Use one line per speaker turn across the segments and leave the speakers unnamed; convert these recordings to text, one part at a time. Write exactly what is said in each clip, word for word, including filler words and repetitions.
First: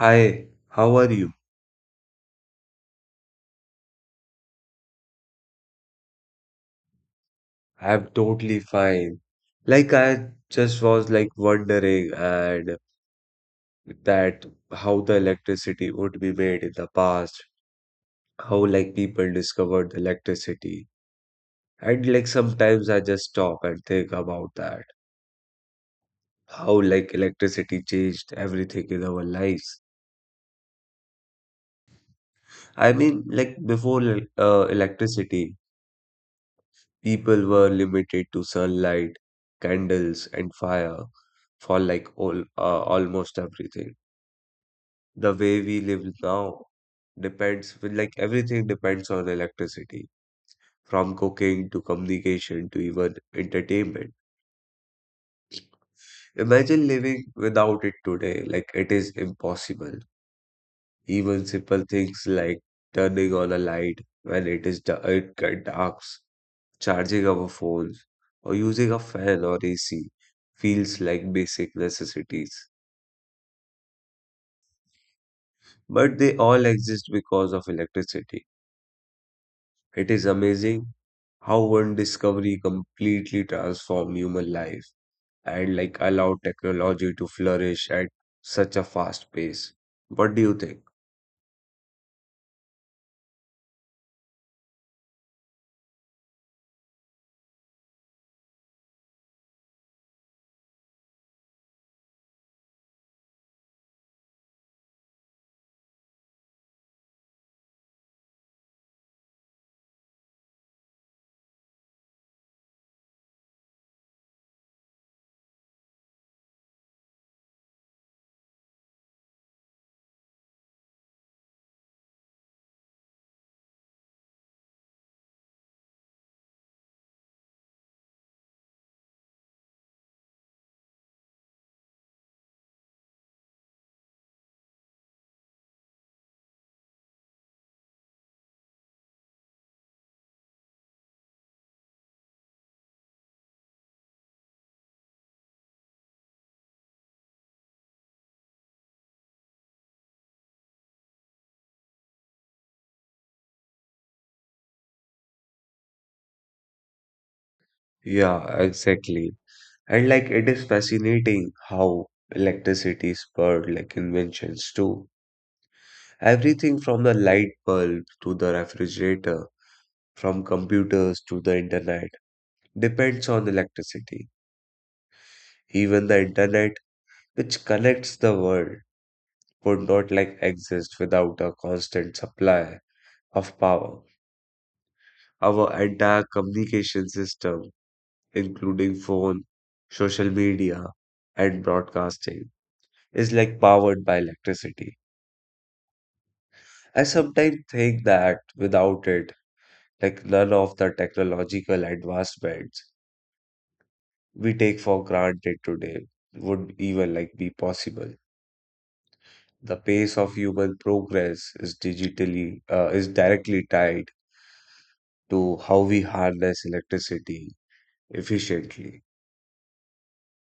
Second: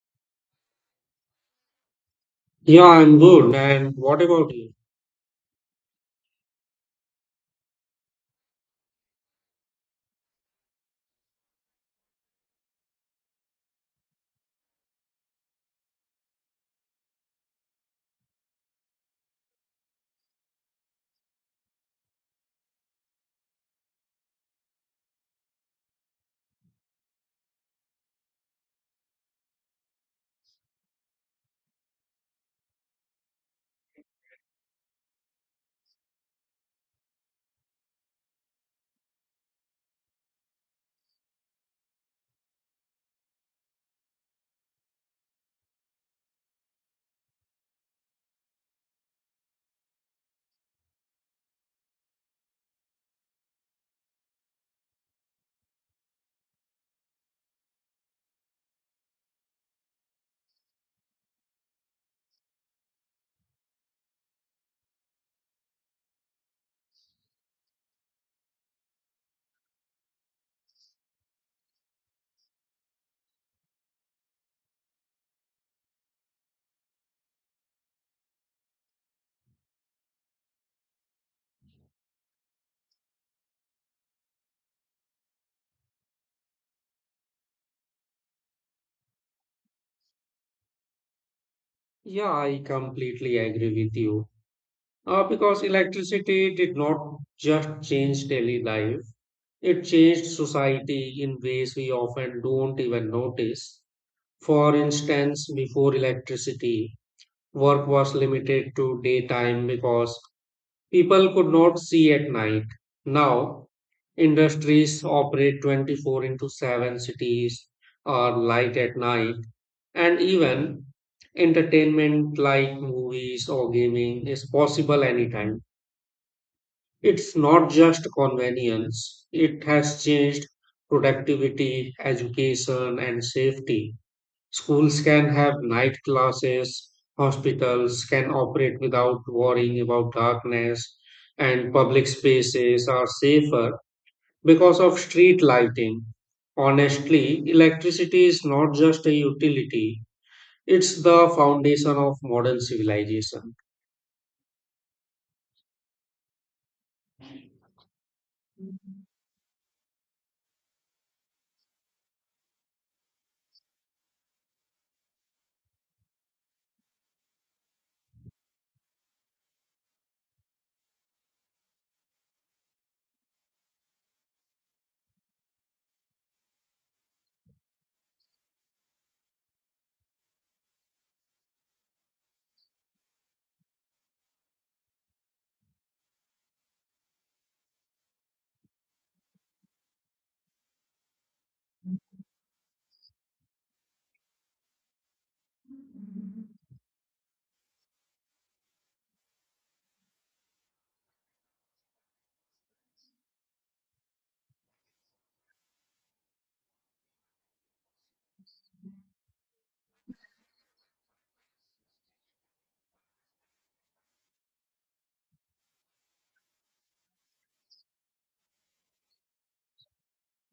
Hi, how are you?
Yeah, I'm good. And what about you?
I'm totally fine. Like I just was like wondering and that how the electricity would be made in the past, how like people discovered the electricity. And like sometimes I just stop and think about that. How like electricity changed everything in our lives. I mean like before el- uh, electricity people were limited to sunlight, candles, and fire for like all uh, almost everything. The way we live now depends with like everything depends on electricity, from cooking to communication to even entertainment. Imagine living without it today, like it is impossible. Even simple things like turning on a light when it is da- it get dark, charging our phones, or using a fan or A C feels like basic necessities. But they all exist because of electricity. It is amazing how one discovery completely transformed human life and like allowed technology to flourish at such a fast pace. What do you think?
Yeah, I completely agree with you. Uh, because electricity did not just change daily life, it changed society in ways we often don't even notice. For instance, before electricity, work was limited to daytime because people could not see at night. Now, industries operate twenty-four into seven, cities are light at night, and even entertainment like movies or gaming is possible anytime. It's not just convenience, it has changed productivity, education, and safety. Schools can have night classes, hospitals can operate without worrying about darkness, and public spaces are safer because of street lighting. Honestly, electricity is not just a utility, it's the foundation of modern civilization.
Yeah, exactly. And like it is fascinating how electricity spurred like inventions too. Everything from the light bulb to the refrigerator, from computers to the internet, depends on electricity. Even the internet, which connects the world, would not like exist without a constant supply of power. Our entire communication system, including phone, social media, and broadcasting, is like powered by electricity. I sometimes think that without it, like none of the technological advancements we take for granted today would even like be possible. The pace of human progress is digitally uh, is directly tied to how we harness electricity efficiently.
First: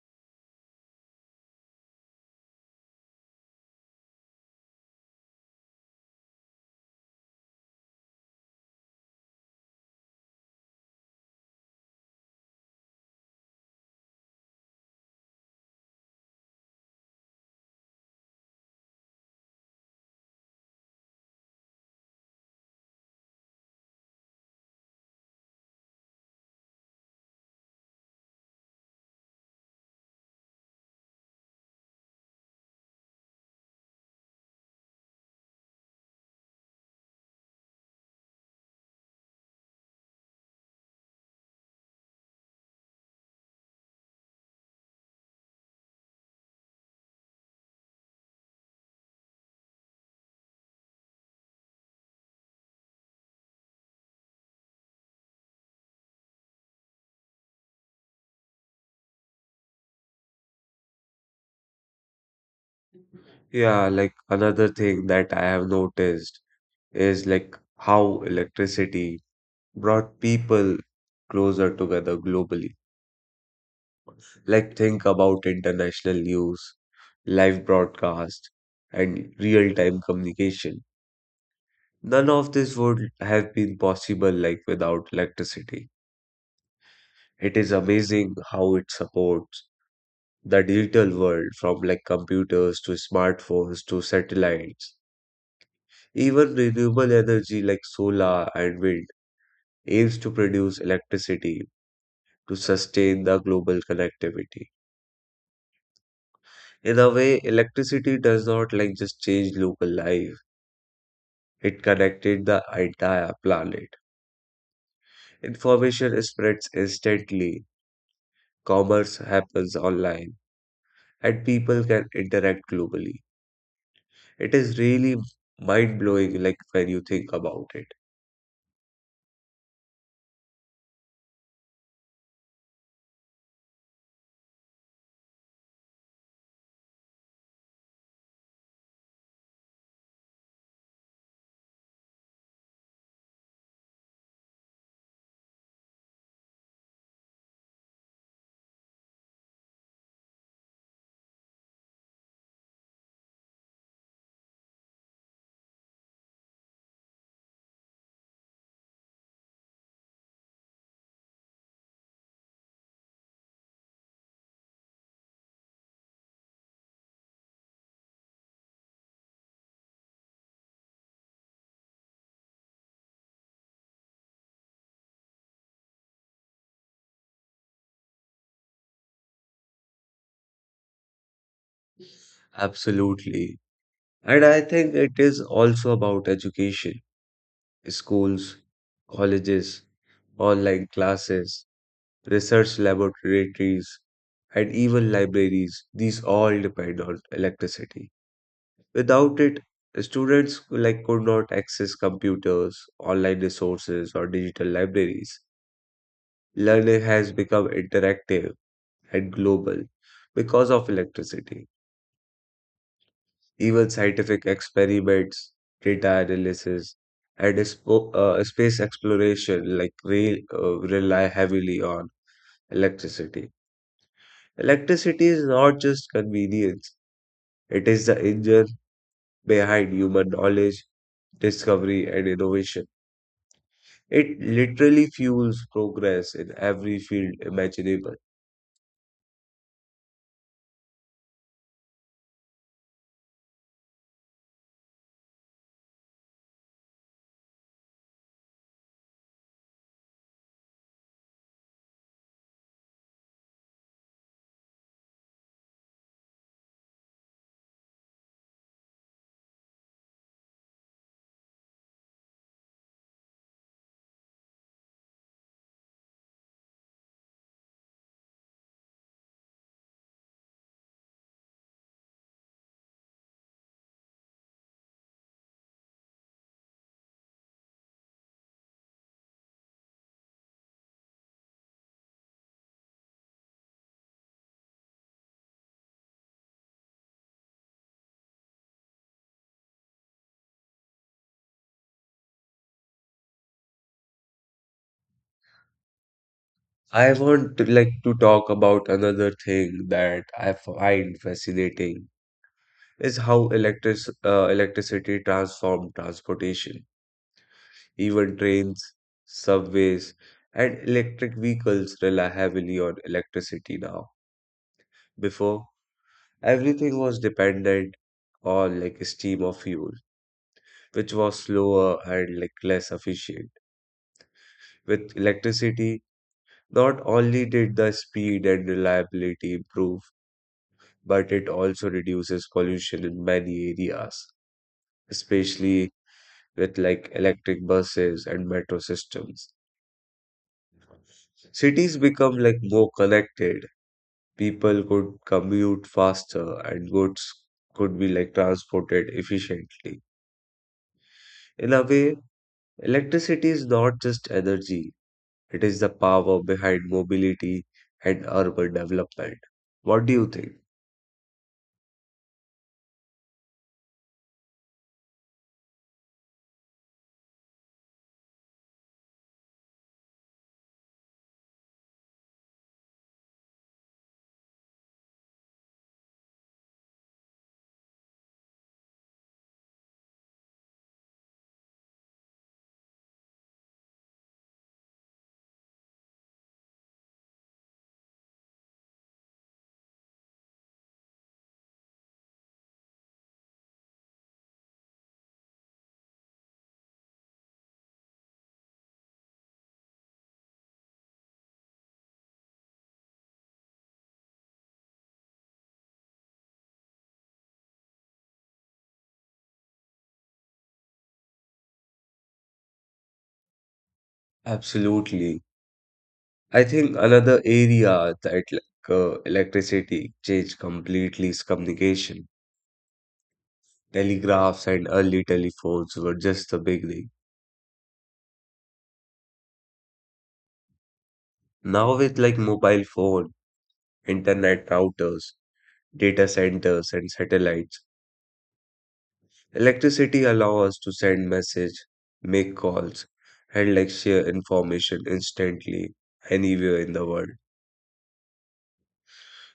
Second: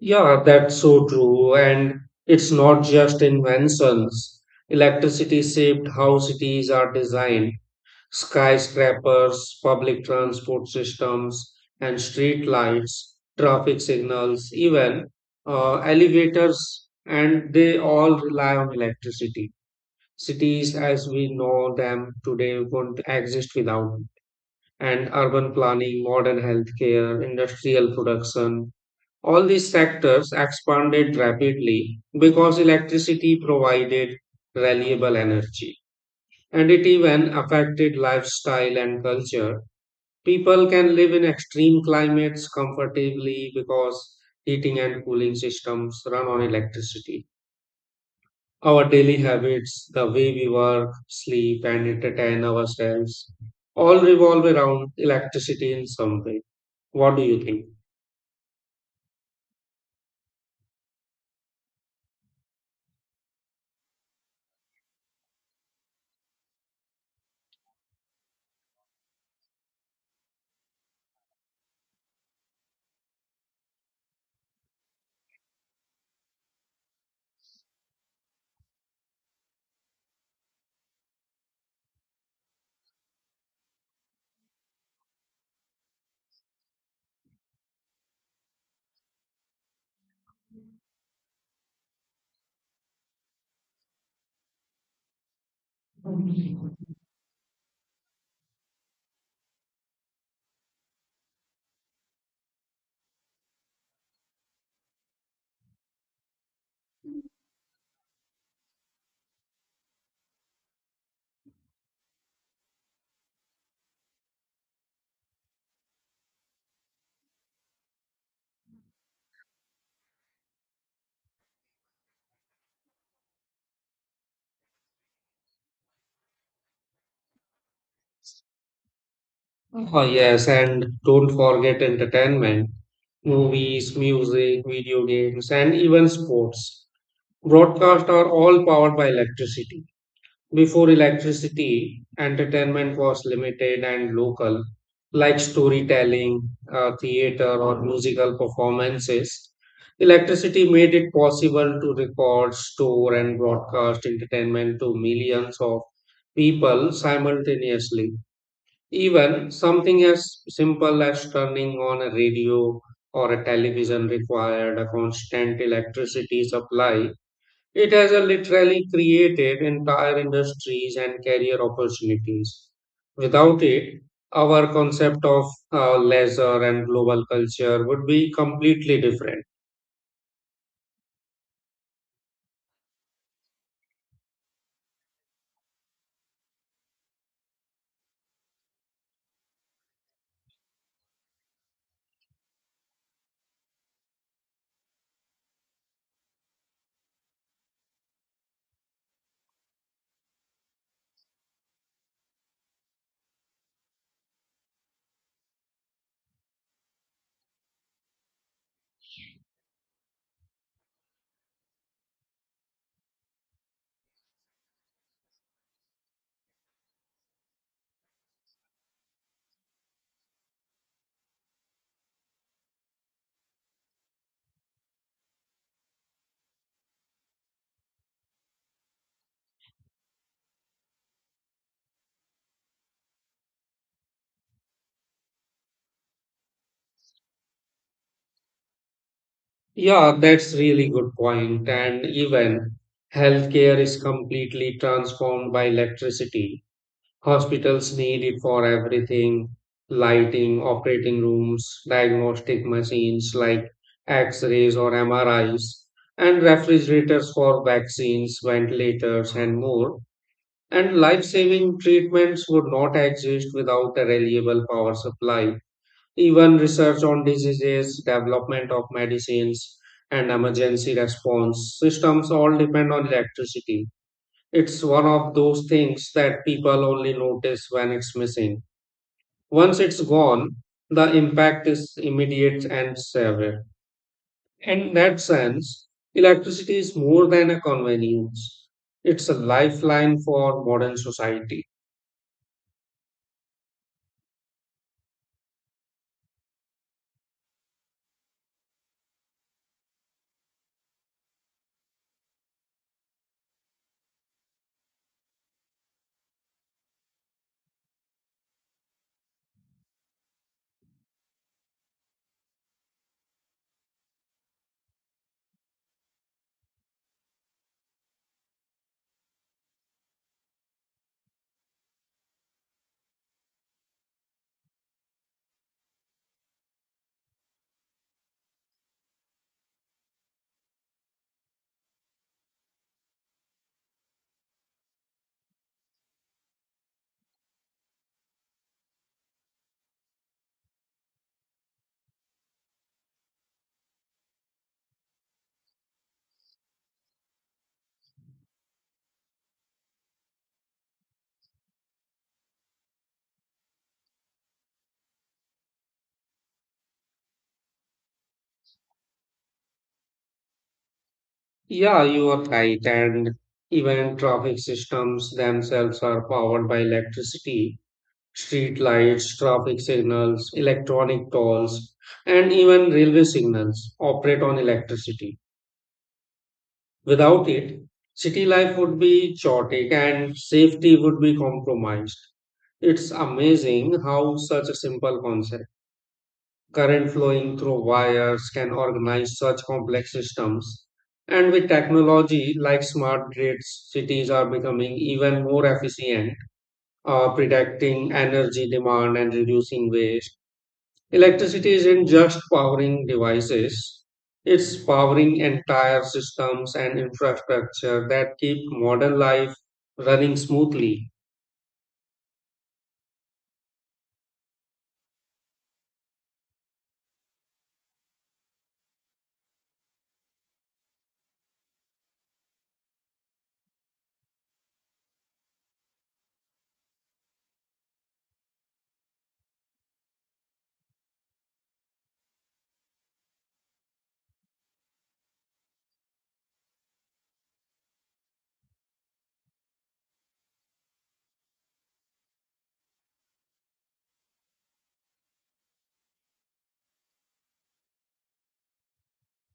Yeah, that's so true. And it's not just inventions. Electricity shaped how cities are designed. Skyscrapers, public transport systems, and street lights, traffic signals, even uh, elevators, and they all rely on electricity. Cities as we know them today wouldn't exist without, and urban planning, modern healthcare, industrial production. All these sectors expanded rapidly because electricity provided reliable energy, and it even affected lifestyle and culture. People can live in extreme climates comfortably because heating and cooling systems run on electricity. Our daily habits, the way we work, sleep, and entertain ourselves all revolve around electricity in some way. What do you think?
Yeah, like another thing that I have noticed is like how electricity brought people closer together globally. Like think about international news, live broadcast, and real-time communication. None of this would have been possible like without electricity. It is amazing how it supports the digital world from like computers to smartphones to satellites. Even renewable energy like solar and wind aims to produce electricity to sustain the global connectivity. In a way, electricity does not like just change local life. It connected the entire planet. Information spreads instantly. Commerce happens online and people can interact globally. It is really mind blowing, like when you think about it.
Oh, yes, and don't forget entertainment, movies, music, video games, and even sports. Broadcast are all powered by electricity. Before electricity, entertainment was limited and local, like storytelling, uh, theater, or musical performances. Electricity made it possible to record, store, and broadcast entertainment to millions of people simultaneously. Even something as simple as turning on a radio or a television required a constant electricity supply. It has uh, literally created entire industries and career opportunities. Without it, our concept of uh, leisure and global culture would be completely different.
Absolutely. And I think it is also about education, schools, colleges, online classes, research laboratories, and even libraries. These all depend on electricity. Without it, students like could not access computers, online resources, or digital libraries. Learning has become interactive at global because of electricity. Even scientific experiments, data analysis, and expo- uh, space exploration like rail, uh, rely heavily on electricity. Electricity is not just convenience, it is the engine behind human knowledge, discovery, and innovation. It literally fuels progress in every field imaginable.
Yeah, that's really good point. And even healthcare is completely transformed by electricity. Hospitals need it for everything: lighting, operating rooms, diagnostic machines like x rays or M R Is, and refrigerators for vaccines, ventilators, and more. And life saving treatments would not exist without a reliable power supply. Even research on diseases, development of medicines, and emergency response systems all depend on electricity. It's one of those things that people only notice when it's missing. Once it's gone, the impact is immediate and severe. In that sense, electricity is more than a convenience. It's a lifeline for modern society.
I want to like to talk about another thing that I find fascinating is how electric, uh, electricity transformed transportation. Even trains, subways, and electric vehicles rely heavily on electricity now. Before, everything was dependent on like steam or fuel, which was slower and like less efficient. With electricity, not only did the speed and reliability improve, but it also reduces pollution in many areas, especially with like electric buses and metro systems. Cities become like more connected. People could commute faster and goods could be like transported efficiently. In a way, electricity is not just energy, it is the power behind mobility and urban development. What do you think?
Yeah, you are right. And even traffic systems themselves are powered by electricity. Street lights, traffic signals, electronic tolls, and even railway signals operate on electricity. Without it, city life would be chaotic and safety would be compromised. It's amazing how such a simple concept, current flowing through wires, can organize such complex systems. And with technology like smart grids, cities are becoming even more efficient, uh, predicting energy demand and reducing waste. Electricity isn't just powering devices, it's powering entire systems and infrastructure that keep modern life running smoothly.
Absolutely. I think another area that like uh, electricity changed completely is communication. Telegraphs and early telephones were just the beginning. Now, with like mobile phone, internet routers, data centers, and satellites, electricity allows us to send message, make calls, and like share information instantly anywhere in the world.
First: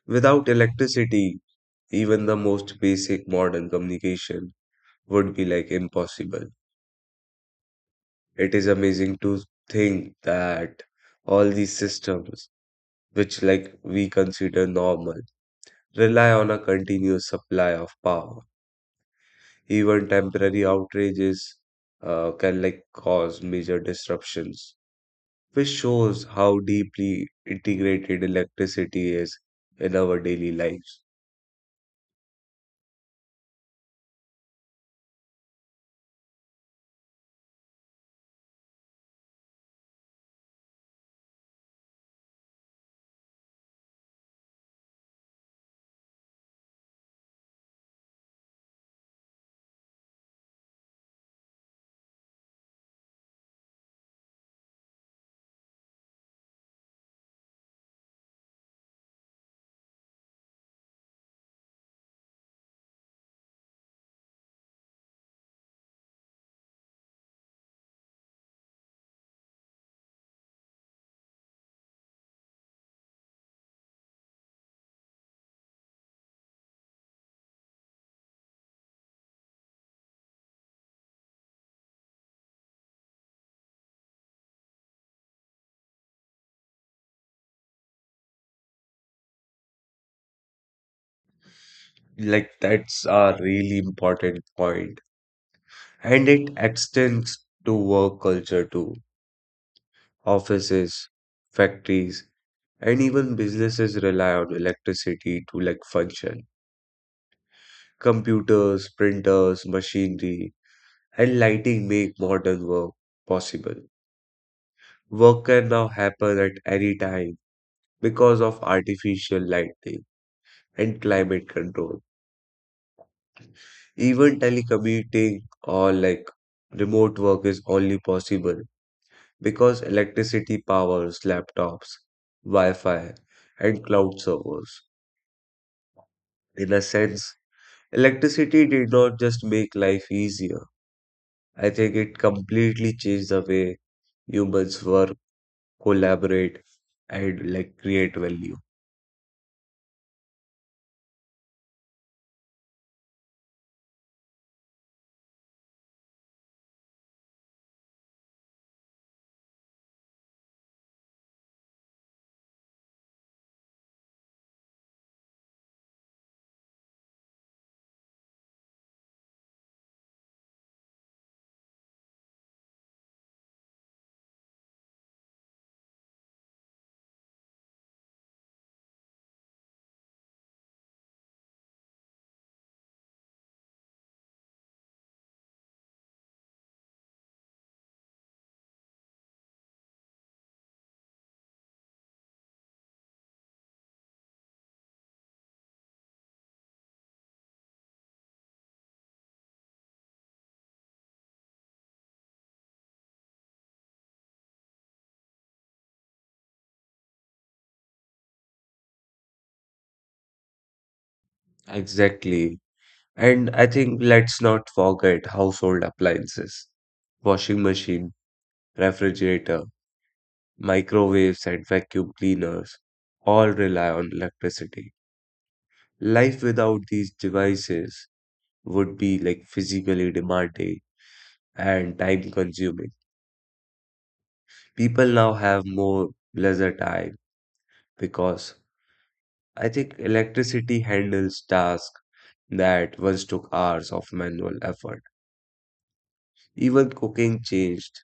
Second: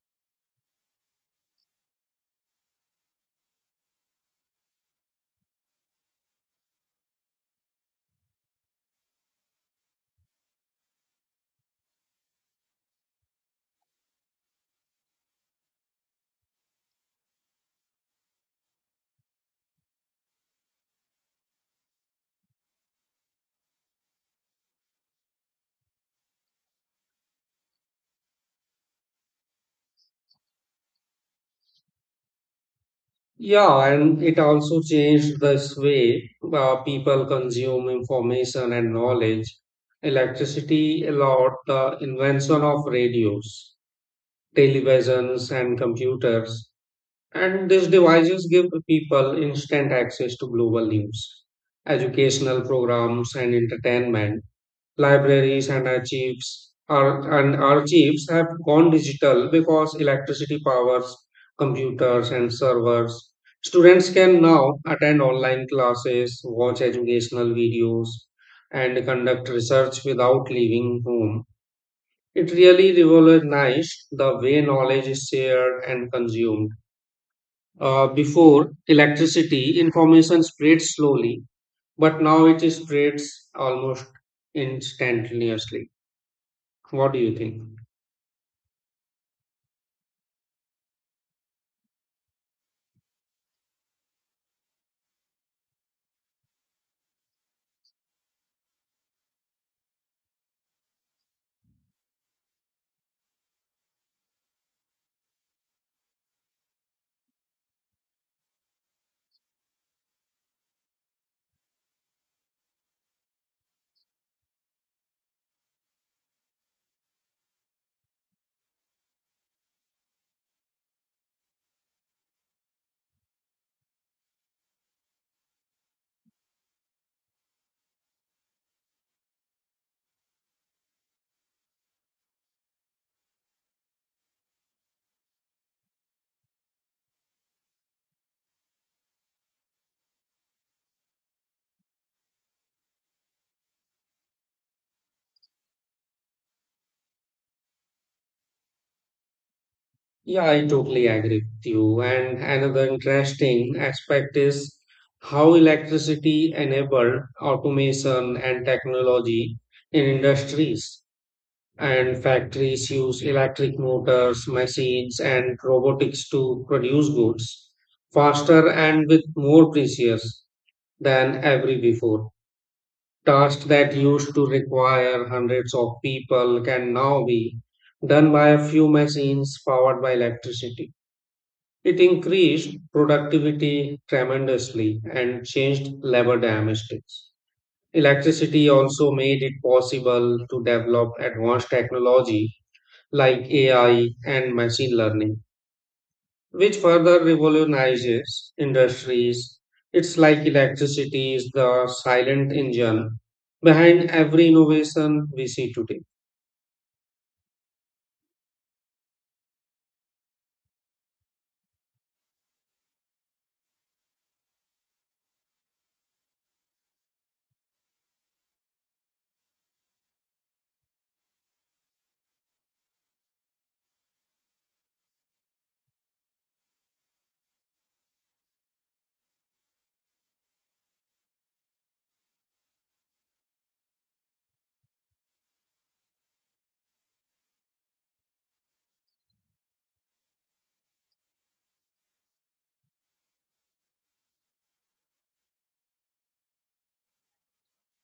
Without electricity, even the most basic modern communication would be like impossible. It is amazing to think that all these systems, which like we consider normal, rely on a continuous supply of power. Even temporary outrages uh, can like cause major disruptions, which shows how deeply integrated electricity is in our daily lives.
Yeah, and it also changed this way uh, people consume information and knowledge. Electricity allowed the invention of radios, televisions, and computers, and these devices give people instant access to global news, educational programs, and entertainment. Libraries and archives are, and archives have gone digital because electricity powers computers and servers. Students can now attend online classes, watch educational videos, and conduct research without leaving home. It really revolutionized the way knowledge is shared and consumed. Uh, before electricity, information spread slowly, but now it spreads almost instantaneously. What do you think?
Like that's a really important point, and it extends to work culture too. Offices, factories, and even businesses rely on electricity to like function. Computers, printers, machinery, and lighting make modern work possible. Work can now happen at any time because of artificial lighting and climate control. Even telecommuting or like remote work is only possible because electricity powers laptops, Wi-Fi, and cloud servers. In a sense, electricity did not just make life easier. I think it completely changed the way humans work, collaborate, and like create value.
Yeah, I totally agree with you. And another interesting aspect is how electricity enabled automation and technology in industries. And factories use electric motors, machines, and robotics to produce goods faster and with more precision than ever before. Tasks that used to require hundreds of people can now be done by a few machines powered by electricity. It increased productivity tremendously and changed labor dynamics. Electricity also made it possible to develop advanced technology like A I and machine learning, which further revolutionizes industries. It's like electricity is the silent engine behind every innovation we see today.
Exactly. And I think let's not forget household appliances, washing machine, refrigerator, microwaves, and vacuum cleaners all rely on electricity. Life without these devices would be like physically demanding and time consuming. People now have more leisure time because I think electricity handles tasks that once took hours of manual effort. Even cooking changed.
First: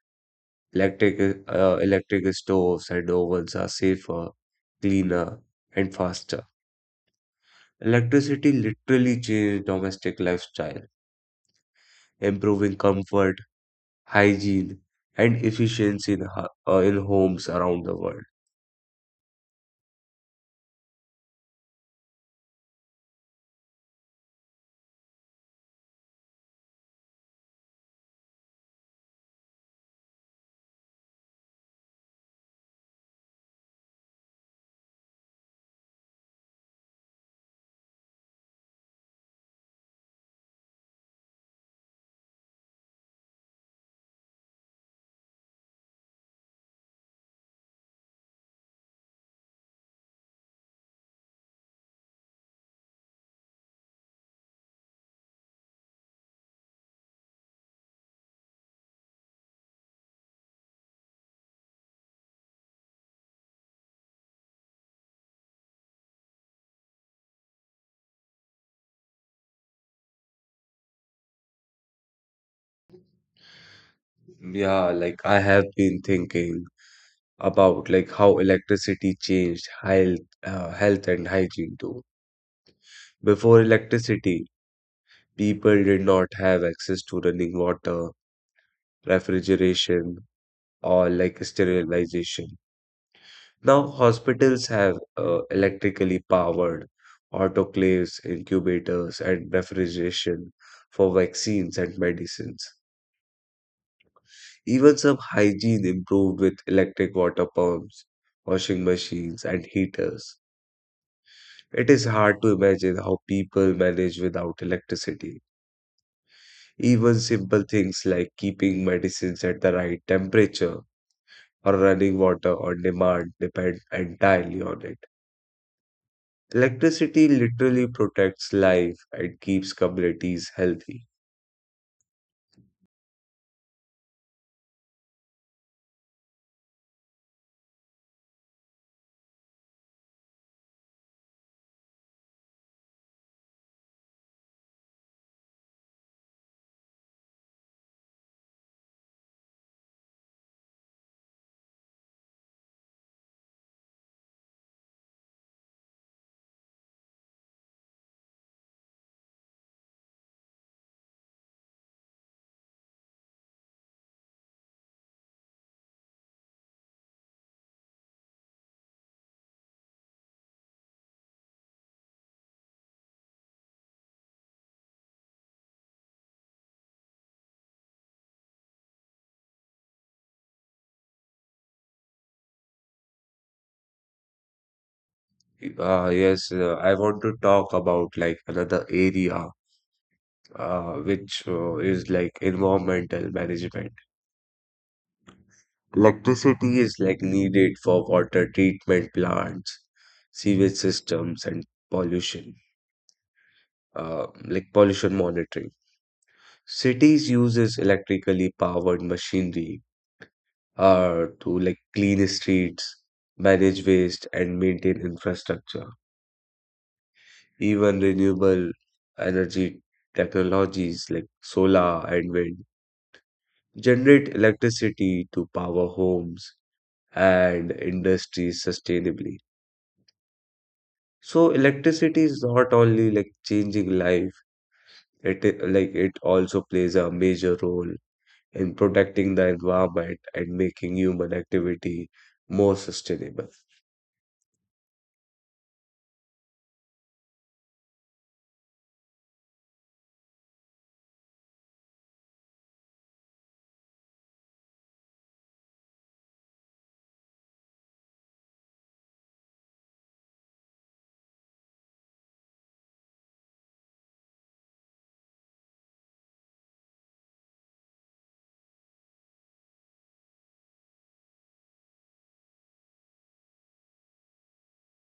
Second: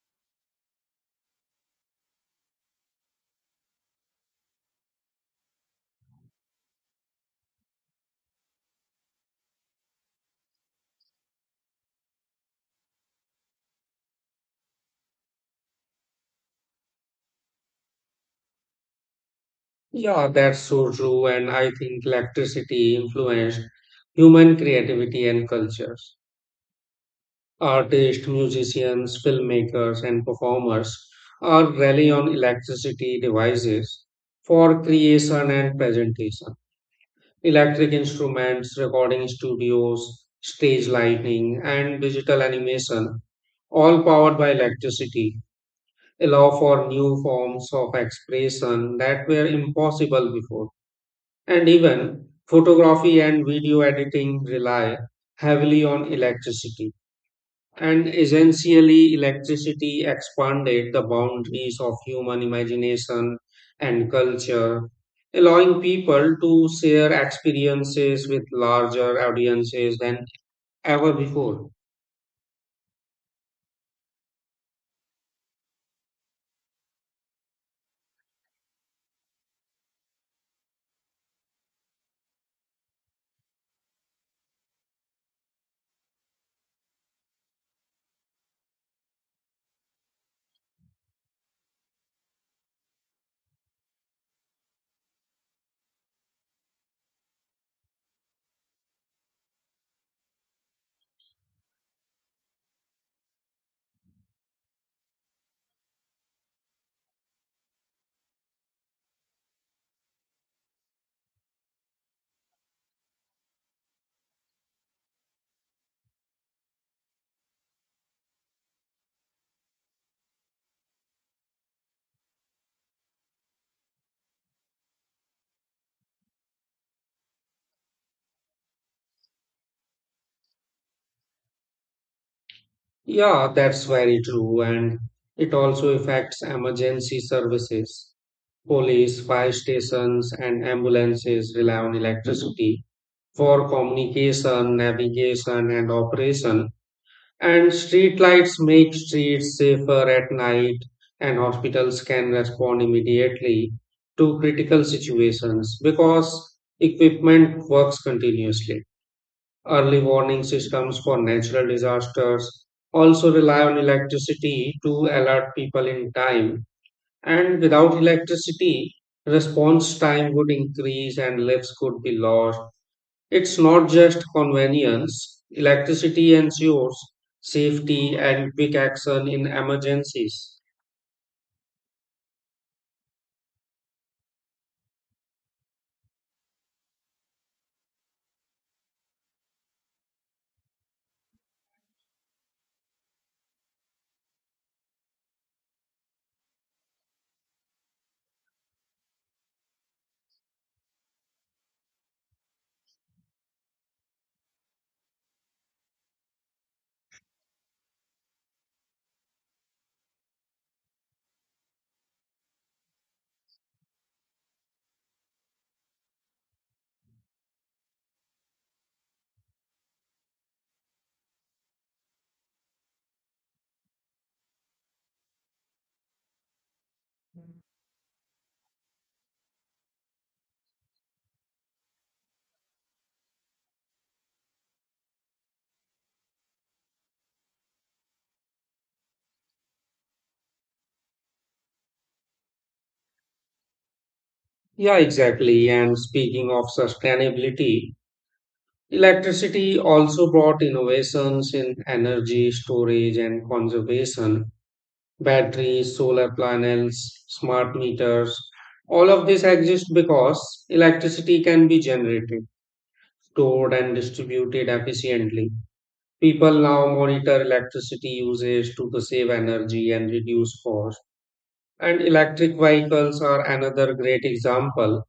Electric, uh, electric stoves and ovens are safer, cleaner, and faster. Electricity literally changed domestic lifestyle, improving comfort, hygiene, and efficiency in, ho- uh, in homes around the world.
Yeah, that's so true. And I think electricity influenced human creativity and cultures. Artists, musicians, filmmakers, and performers all rely on electricity devices for creation and presentation. Electric instruments, recording studios, stage lighting, and digital animation, all powered by electricity, allow for new forms of expression that were impossible before. And even photography and video editing rely heavily on electricity, and essentially, electricity expanded the boundaries of human imagination and culture, allowing people to share experiences with larger audiences than ever before.
Yeah, like I have been thinking about like how electricity changed health, uh, health and hygiene too. Before electricity, people did not have access to running water, refrigeration, or like sterilization. Now, hospitals have uh, electrically powered autoclaves, incubators, and refrigeration for vaccines and medicines. Even some hygiene improved with electric water pumps, washing machines, and heaters. It is hard to imagine how people manage without electricity. Even simple things like keeping medicines at the right temperature or running water on demand depend entirely on it. Electricity literally protects life and keeps communities healthy.
Yeah, that's very true. And it also affects emergency services. Police, fire stations, and ambulances rely on electricity for communication, navigation, and operation. And streetlights make streets safer at night, and hospitals can respond immediately to critical situations because equipment works continuously. Early warning systems for natural disasters also rely on electricity to alert people in time, and without electricity, response time would increase and lives could be lost. It's not just convenience. Electricity ensures safety and quick action in emergencies.
Uh, yes, uh, I want to talk about like another area uh, which uh, is like environmental management. Electricity is like needed for water treatment plants, sewage systems, and pollution, uh, like pollution monitoring. Cities uses electrically powered machinery uh, to like clean streets, manage waste, and maintain infrastructure. Even renewable energy technologies like solar and wind generate electricity to power homes and industries sustainably. So electricity is not only like changing life, it I- like it also plays a major role in protecting the environment and making human activity more sustainable.
Yeah, exactly. And speaking of sustainability, electricity also brought innovations in energy storage and conservation, batteries, solar panels, smart meters. All of this exists because electricity can be generated, stored, and distributed efficiently. People now monitor electricity usage to the save energy and reduce cost. And electric vehicles are another great example.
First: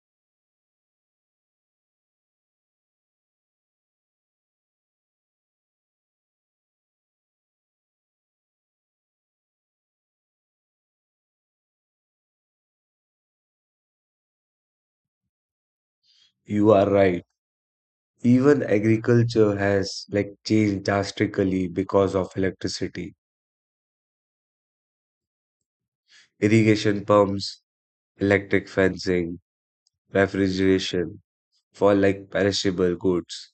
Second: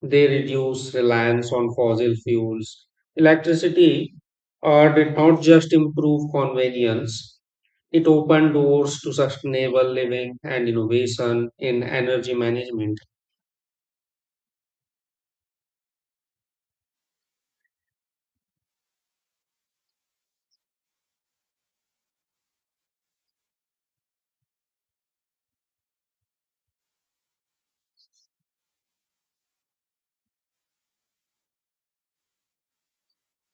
They reduce reliance on fossil fuels. Electricity uh, did not just improve convenience, it opened doors to sustainable living and innovation in energy management.
You are right. Even agriculture has like changed drastically because of electricity. Irrigation pumps, electric fencing, refrigeration for like perishable goods,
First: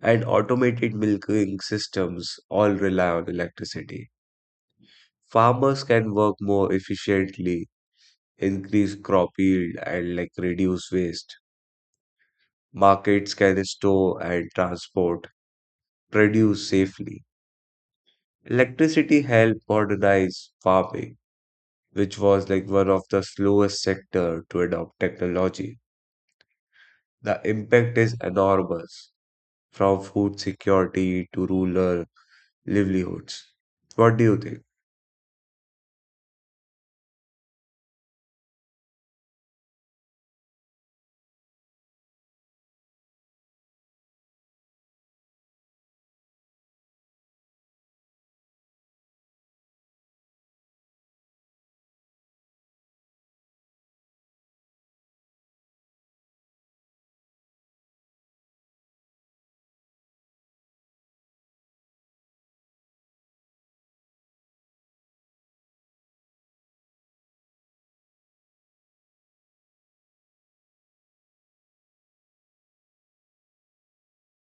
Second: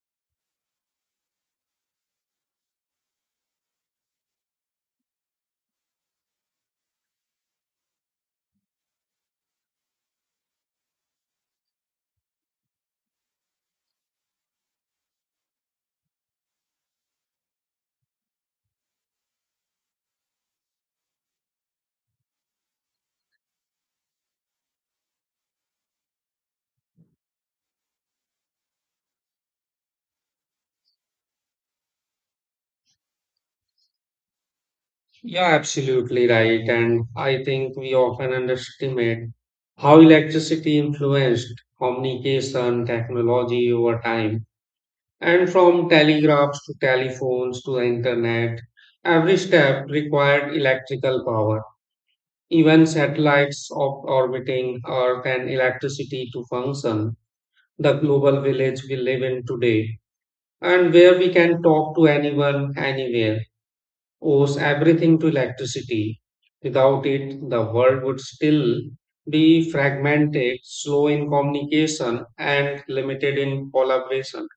and automated milking systems all rely on electricity. Farmers can work more efficiently, increase crop yield, and like reduce waste. Markets can store and transport produce safely. Electricity helped modernize farming, which was like one of the slowest sector to adopt technology. The impact is enormous, from food security to rural livelihoods. What do you think?
Yeah, absolutely right. And I think we often underestimate how electricity influenced communication technology over time. And from telegraphs to telephones to the internet, every step required electrical power. Even satellites op- orbiting Earth and electricity to function, the global village we live in today, and where we can talk to anyone, anywhere owes everything to electricity. Without it, the world would still be fragmented, slow in communication, and limited in collaboration.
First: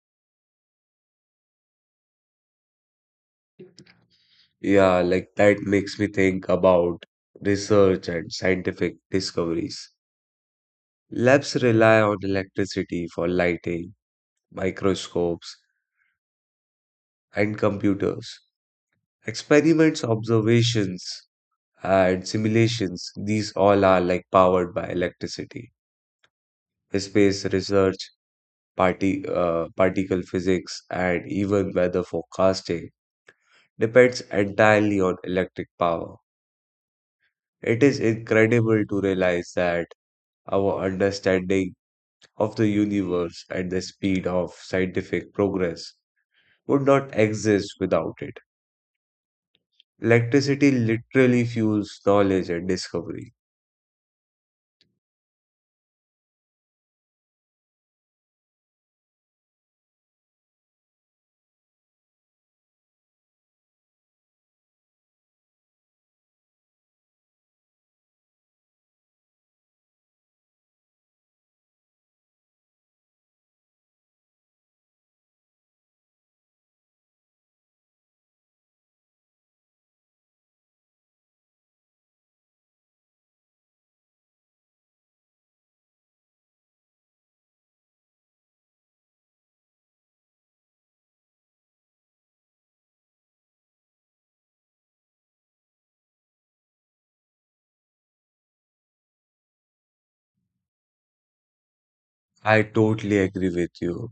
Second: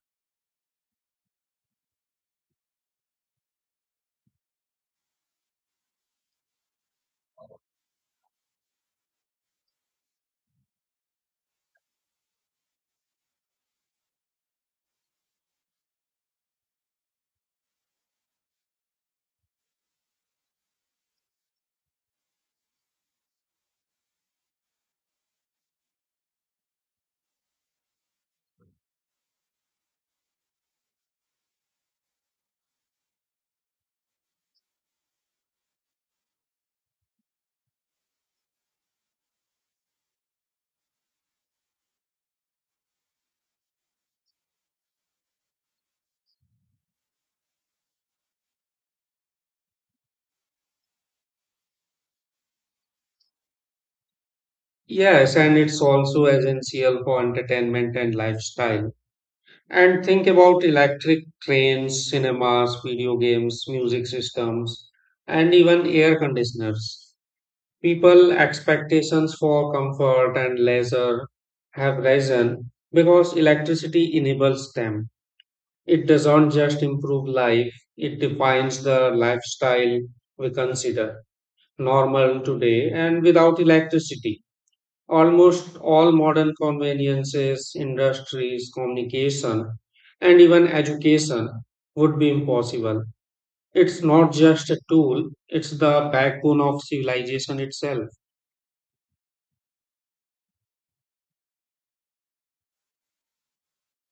Yeah, like that makes me think about research and scientific discoveries. Labs rely on electricity for lighting, microscopes, and computers. Experiments, observations, and simulations, these all are like powered by electricity. Space research, party, uh, particle physics, and even weather forecasting depends entirely on electric power. It is incredible to realize that our understanding of the universe and the speed of scientific progress would not exist without it. Electricity literally fuels knowledge and discovery.
Yes, and it's also essential for entertainment and lifestyle. And think about electric trains, cinemas, video games, music systems, and even air conditioners. People expectations for comfort and leisure have risen because electricity enables them. It doesn't just improve life, it defines the lifestyle we consider normal today. And without electricity, almost all modern conveniences, industries, communication, and even education would be impossible. It's not just a tool, it's the backbone of civilization itself.
I totally agree with you.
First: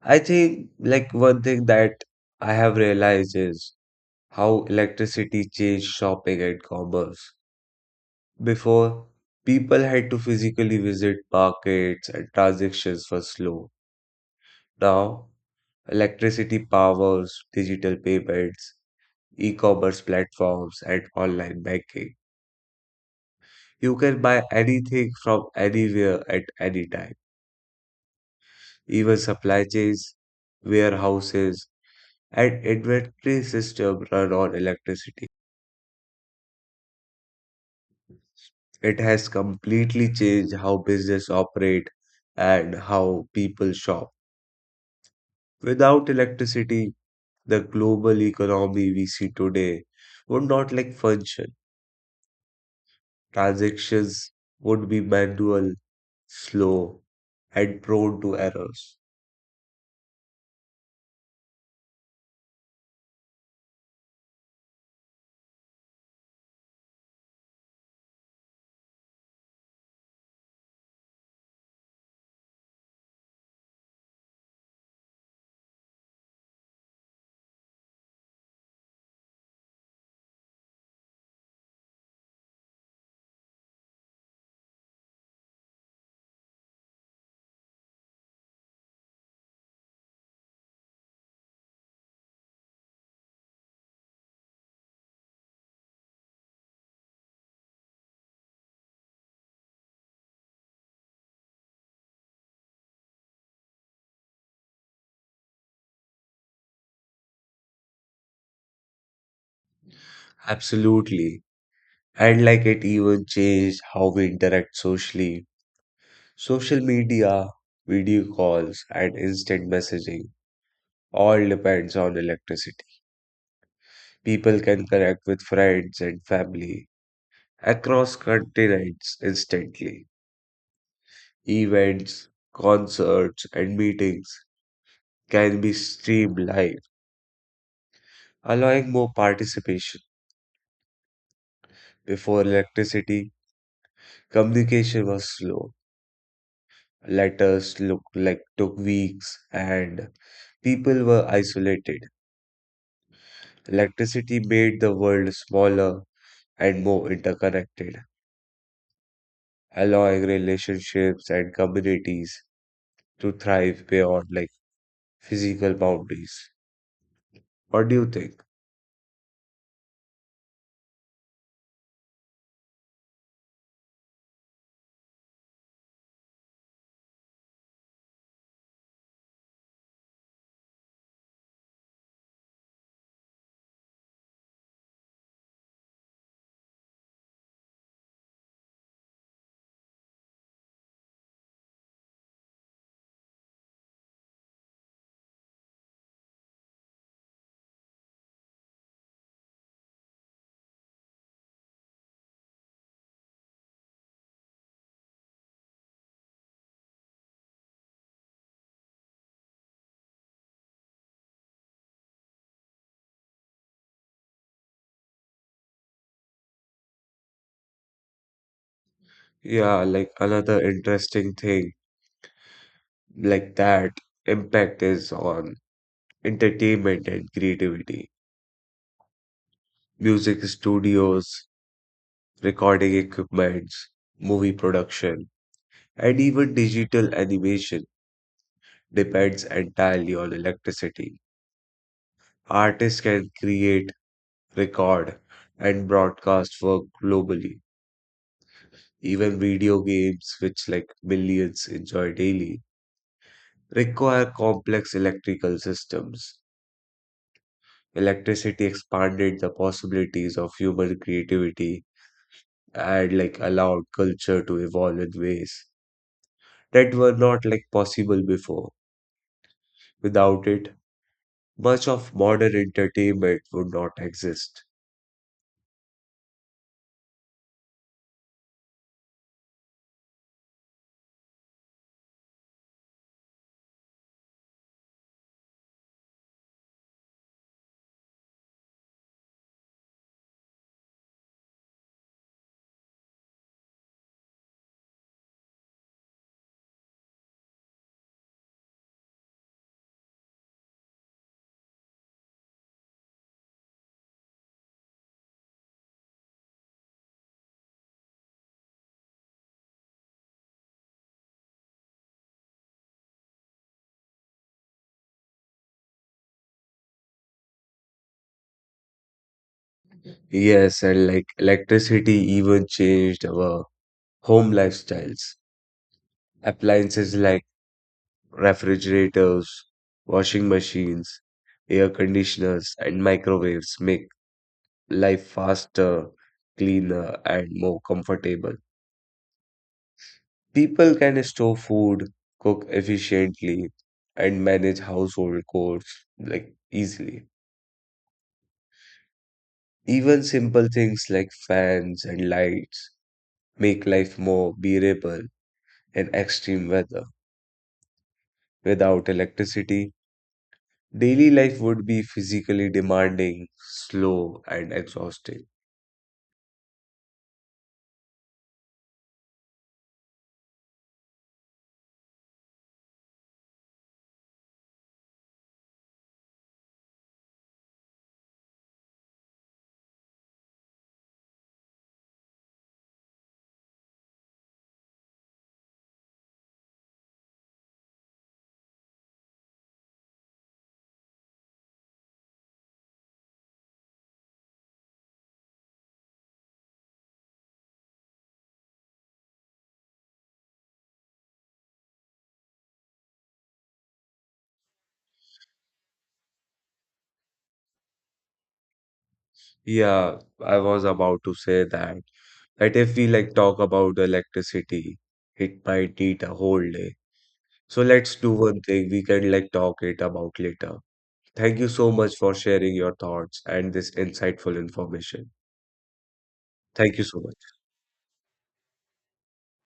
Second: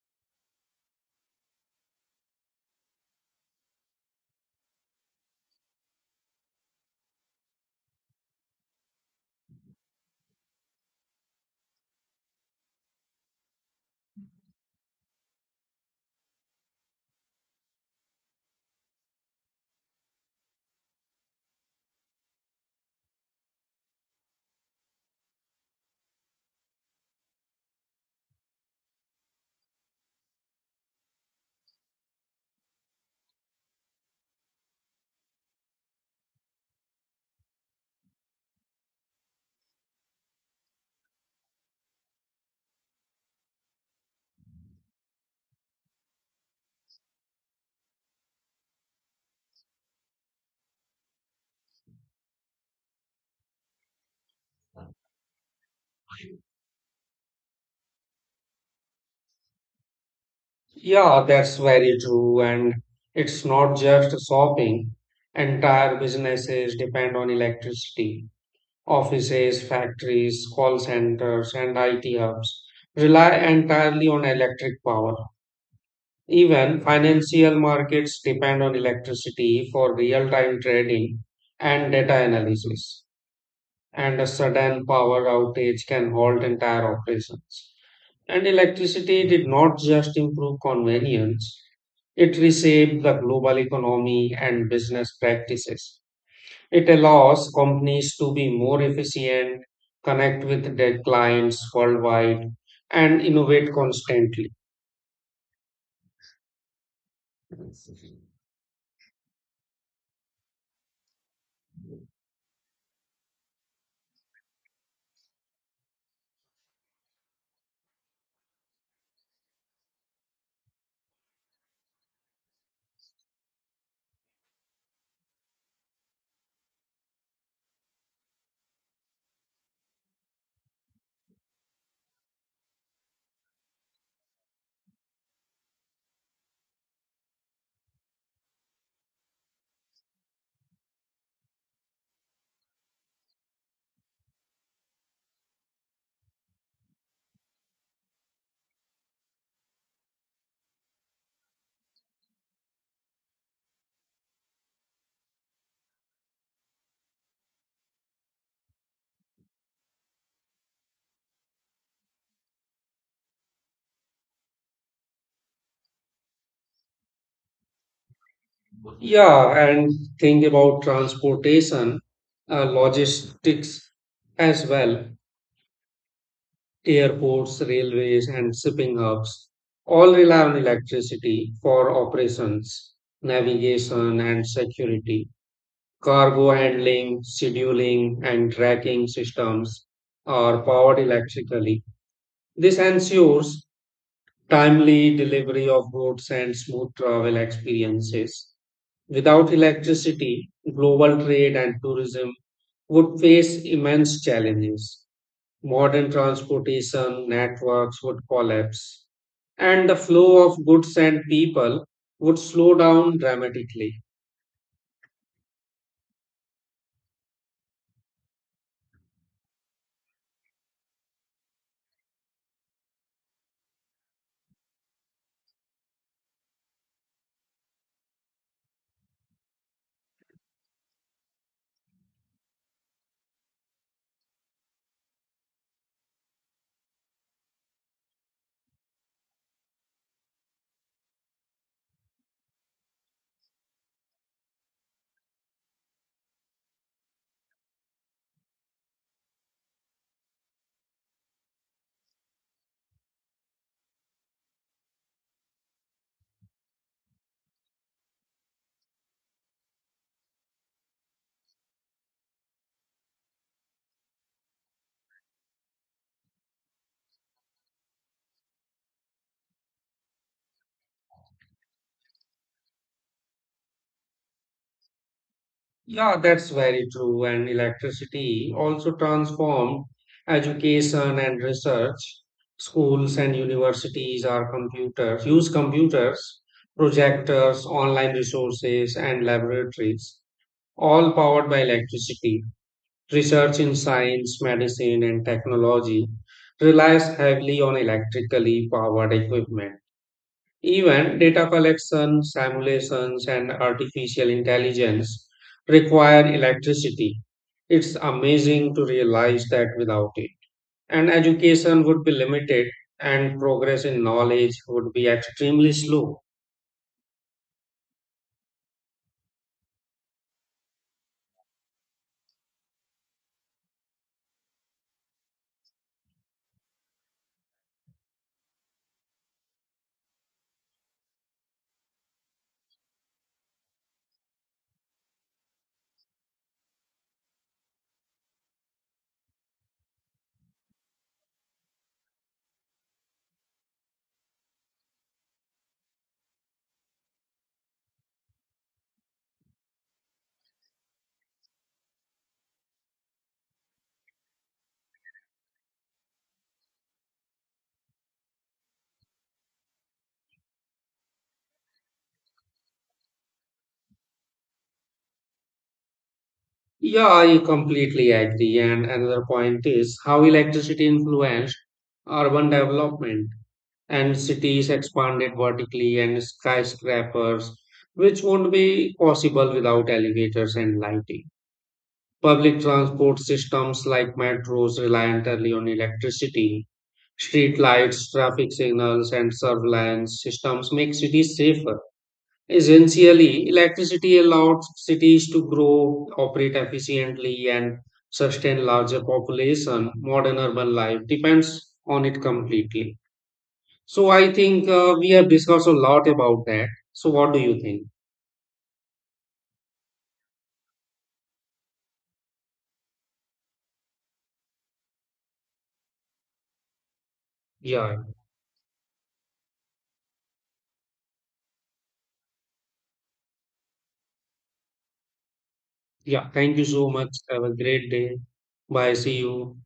I think, like, one thing that I have realized is how electricity changed shopping and commerce. Before, people had to physically visit markets and transactions were slow. Now, electricity powers digital payments, e-commerce platforms, and online banking. You can buy anything from anywhere at any time, even supply chains, warehouses, and inventory system run on electricity. It has completely changed how business operate and how people shop. Without electricity, the global economy we see today would not like function. Transactions would be manual, slow, and prone to errors.
Yeah, that's very true. And it's not just shopping, entire businesses depend on electricity. Offices, factories, call centers, and I T hubs rely entirely on electric power. Even financial markets depend on electricity for real time trading and data analysis, and a sudden power outage can halt entire operations. And electricity did not just improve convenience, it reshaped the global economy and business practices. It allows companies to be more efficient, connect with their clients worldwide, and innovate constantly.
Absolutely. And like it even changed how we interact socially. Social media, video calls, and instant messaging all depends on electricity. People can connect with friends and family across continents instantly. Events, concerts, and meetings can be streamed live, allowing more participation. Before electricity, communication was slow. Letters looked like took weeks and people were isolated. Electricity made the world smaller and more interconnected, allowing relationships and communities to thrive beyond like physical boundaries. What do you think?
Yeah, and think about transportation, uh, logistics as well. Airports, railways, and shipping hubs all rely on electricity for operations, navigation, and security. Cargo handling, scheduling, and tracking systems are powered electrically. This ensures timely delivery of goods and smooth travel experiences. Without electricity, global trade and tourism would face immense challenges. Modern transportation networks would collapse, and the flow of goods and people would slow down dramatically.
Yeah, like another interesting thing like that impact is on entertainment and creativity. Music studios, recording equipments, movie production, and even digital animation depends entirely on electricity. Artists can create, record, and broadcast work globally. Even video games, which like millions enjoy daily, require complex electrical systems. Electricity expanded the possibilities of human creativity and like allowed culture to evolve in ways that were not like possible before. Without it, much of modern entertainment would not exist.
Yeah, that's very true. And electricity also transformed education and research. Schools and universities are computers, use computers, projectors, online resources, and laboratories, all powered by electricity. Research in science, medicine, and technology relies heavily on electrically powered equipment. Even data collection, simulations, and artificial intelligence require electricity. It's amazing to realize that without it. And education would be limited, and progress in knowledge would be extremely slow.
Yes, and like electricity even changed our home lifestyles. Appliances like refrigerators, washing machines, air conditioners, and microwaves make life faster, cleaner, and more comfortable. People can store food, cook efficiently, and manage household chores like easily. Even simple things like fans and lights make life more bearable in extreme weather. Without electricity, daily life would be physically demanding, slow, and exhausting.
Yeah, I completely agree. And another point is how electricity influenced urban development, and cities expanded vertically, and skyscrapers, which won't be possible without elevators and lighting. Public transport systems like metros rely entirely on electricity. Street lights, traffic signals, and surveillance systems make cities safer. Essentially, electricity allows cities to grow, operate efficiently, and sustain larger population. Modern urban life depends on it completely. So I think uh, we have discussed a lot about that. So what do you think?
Yeah, I was about to say that that if we like talk about electricity, it might need a whole day. So
Yeah,
let's do one thing, we can like talk it about later. Thank you so much for sharing your thoughts and this insightful information.
yeah. Thank you so
Thank you
much.
so
Have a
much.
great day. Bye. See you.